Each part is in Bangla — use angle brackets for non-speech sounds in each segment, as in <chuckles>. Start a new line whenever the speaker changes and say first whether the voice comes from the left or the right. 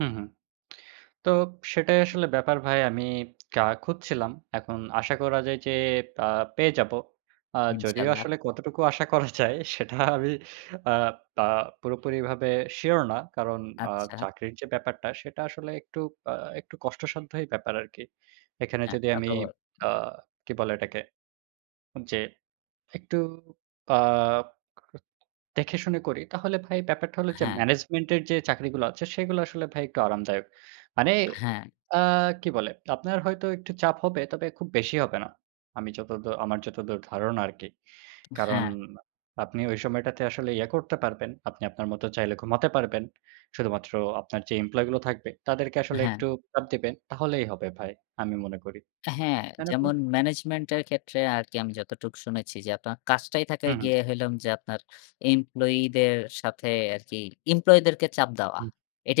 right: হুম, হুম, তো সেটাই আসলে ব্যাপার ভাই আমি ক্যা খুঁজছিলাম। এখন আশা করা যায় যে আ পেয়ে যাবো। আ যদিও
left: ইনশাআল্লাহ।
right: আসলে কতটুকু আশা করা যায় সেটা আমি আ তা পুরোপুরিভাবে সিউর না। কারণ আ
left: আচ্ছা।
right: চাকরির যে ব্যাপারটা সেটা আসলে একটু আ একটু কষ্টসাধ্যই ব্যাপার আরকি। এখানে
left: হ্যাঁ
right: যদি আমি
left: তাতো ব
right: আ কি বলে এটাকে যে একটু আ <unintelligible> দেখেশুনে করি তাহলে ভাই ব্যাপারটা হলো যে
left: হ্যাঁ।
right: ম্যানেজমেন্টের যে চাকরিগুলো আছে সেগুলো আসলে ভাই একটু আরামদায়ক। মানে
left: হ্যাঁ।
right: আ কি বলে? আপনার হয়তো একটু চাপ হবে তবে খুব বেশি হবে না। আমি যতদ আমার যতদূর ধারণা আরকি। কারণ
left: হ্যাঁ।
right: আপনি ওই সময়টাতে আসলে ইয়ে করতে পারবেন। আপনি আপনার মত চাইলে ঘুমাতে পারবেন। শুধুমাত্র আপনার যে এমপ্লয়িগুলো থাকবে তাদেরকে আসলে
left: হ্যাঁ।
right: একটু চাপ দিবেন। তাহলেই হবে ভাই। আমি মনে করি।
left: হ্যাঁ,
right: তাই না ভাই?
left: যেমন ম্যানেজমেন্টের ক্ষেত্রে আরকি আমি যতটুক শুনেছি যে আপনার কাজটাই
right: হু
left: থাকায়
right: হু।
left: গিয়ে হইলাম, যে আপনার এমপ্লয়িদের সাথে আরকি এমপ্লয়িদেরকে চাপ দেওয়া।
right: হু,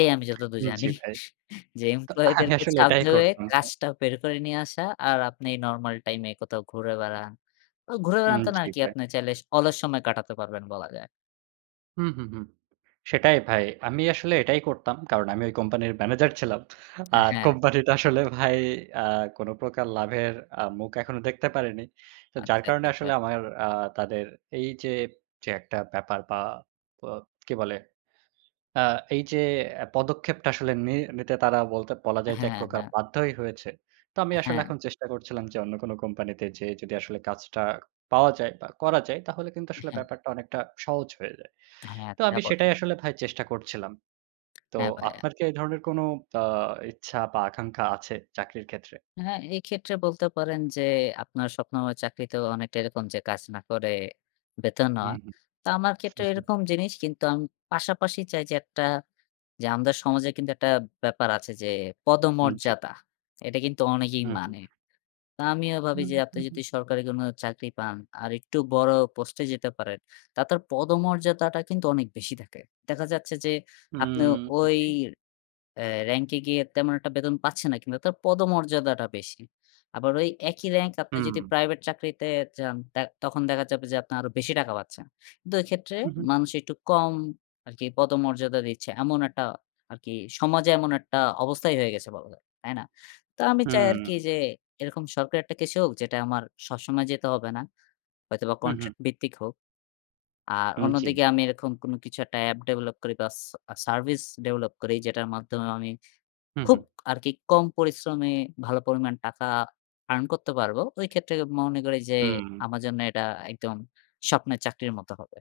right: উ
left: আমি যতদূর
right: উম
left: জানি।
right: জি ভাই।
left: <chuckles> যে
right: তো আমি
left: এমপ্লয়িদেরকে
right: আসলে
left: চাপ
right: এটাই
left: দিয়ে
right: করতাম ভাই।
left: কাজটা বের করে নিয়ে আসা, আর আপনি নরমাল টাইমে কোথাও ঘুরে বেড়ান। ঐ ঘুরে বেড়ান
right: উম
left: তো না
right: জি
left: আরকি
right: ভাই।
left: আপনি চাইলে অলস সময় কাটাতে পারবেন বলা যায়।
right: হুম, হুম, হুম সেটাই ভাই। আমি আসলে এটাই করতাম। কারণ আমি ওই কোম্পানির ম্যানেজার ছিলাম।
left: অ্যা
right: আর
left: হ্যাঁ।
right: কোম্পানিটা আসলে ভাই আ কোন প্রকার লাভের আ মুখ এখনো দেখতে পারেনি। তো যার
left: আচ্ছা,
right: কারণে
left: আচ্ছা, আচ্ছা।
right: আসলে আমার আ তাদের এই যে, যে, একটা ব্যাপার বা ব কি বলে, আ এই যে পদক্ষেপটা আসলে নি নিতে তারা বলতে বলা যায় যে এক
left: হ্যাঁ,
right: প্রকার
left: হ্যাঁ।
right: বাধ্যই হয়েছে। তো আমি আসলে
left: হ্যাঁ।
right: এখন চেষ্টা করছিলাম যে অন্য কোন কোম্পানিতে যেয়ে যদি আসলে কাজটা পাওয়া যায় বা করা যায় তাহলে কিন্তু আসলে
left: উহুম।
right: ব্যাপারটা অনেকটা সহজ হয়ে যায়।
left: হ্যাঁ,
right: তো
left: তা
right: আমি
left: বটে।
right: সেটাই আসলে ভাই চেষ্টা করছিলাম। তো
left: হ্যাঁ ভাইয়া।
right: আপনার কি এই ধরনের কোন আ ইচ্ছা বা আকাঙ্খা আছে চাকরির ক্ষেত্রে?
left: হ্যাঁ, এই ক্ষেত্রে বলতে পারেন যে, আপনার স্বপ্নময় চাকরিতেও অনেকটা এরকম যে কাজ না করে বেতন নেয়া।
right: হুম, হুম।
left: তো আমার ক্ষেত্রে এরকম
right: <chuckles>
left: জিনিস কিন্তু আমি পাশাপাশি চাই যে, একটা যে আমাদের সমাজে কিন্তু একটা ব্যাপার আছে যে
right: হুম জি।
left: পদমর্যাদা, এটা কিন্তু অনেকেই
right: হু, হু।
left: মানে। তো আমিও
right: হু,
left: ভাবি যে আপনি
right: হু,
left: যদি
right: হুম।
left: সরকারি কোনো চাকরি পান আর একটু বড় পোস্টে যেতে পারেন। তাদের পদমর্যাদাটা কিন্তু অনেক বেশি থাকে। দেখা যাচ্ছে যে আপনি
right: হুম।
left: ওই
right: জি।
left: আ র‍্যাংকে গিয়ে তেমন একটা বেতন পাচ্ছেন না, কিন্তু তার পদমর্যাদাটা বেশি। আবার ওই একই র‍্যাংকে আপনি যদি
right: হুম।
left: প্রাইভেট চাকরিতে যান তার তখন দেখা যাবে যে আপনার আরো বেশি টাকা পাচ্ছেন। কিন্তু এই ক্ষেত্রে
right: উ, হুম।
left: মানুষ একটু কম আরকি পদমর্যাদা দিচ্ছে। এমন একটা আরকি, সমাজে এমন একটা অবস্থাই হয়ে গেছে বলা যায়। তাই না? তো আমি চাই আরকি
right: হুম।
left: যে এরকম সরকারি একটা কিছু হোক, যেটা আমার সবসময় যেতে হবে না। হয়তোবা
right: হু, হু।
left: কন্ট্রাক্ট ভিত্তিক হোক। আর
right: উম জি।
left: অন্যদিকে আমি এরকম কোনো কিছু একটা এপ ডেভেলপ করি বা সা সার্ভিস ডেভেলপ করি যেটার মাধ্যমে আমি
right: হু,
left: খুব
right: হু।
left: আরকি কম পরিশ্রমে ভালো পরিমাণ টাকা আর্ন করতে পারব। ওইক্ষেত্রে মনে করি যে
right: হুম।
left: আমার জন্য এটা একদম স্বপ্নের চাকরির মত হবে।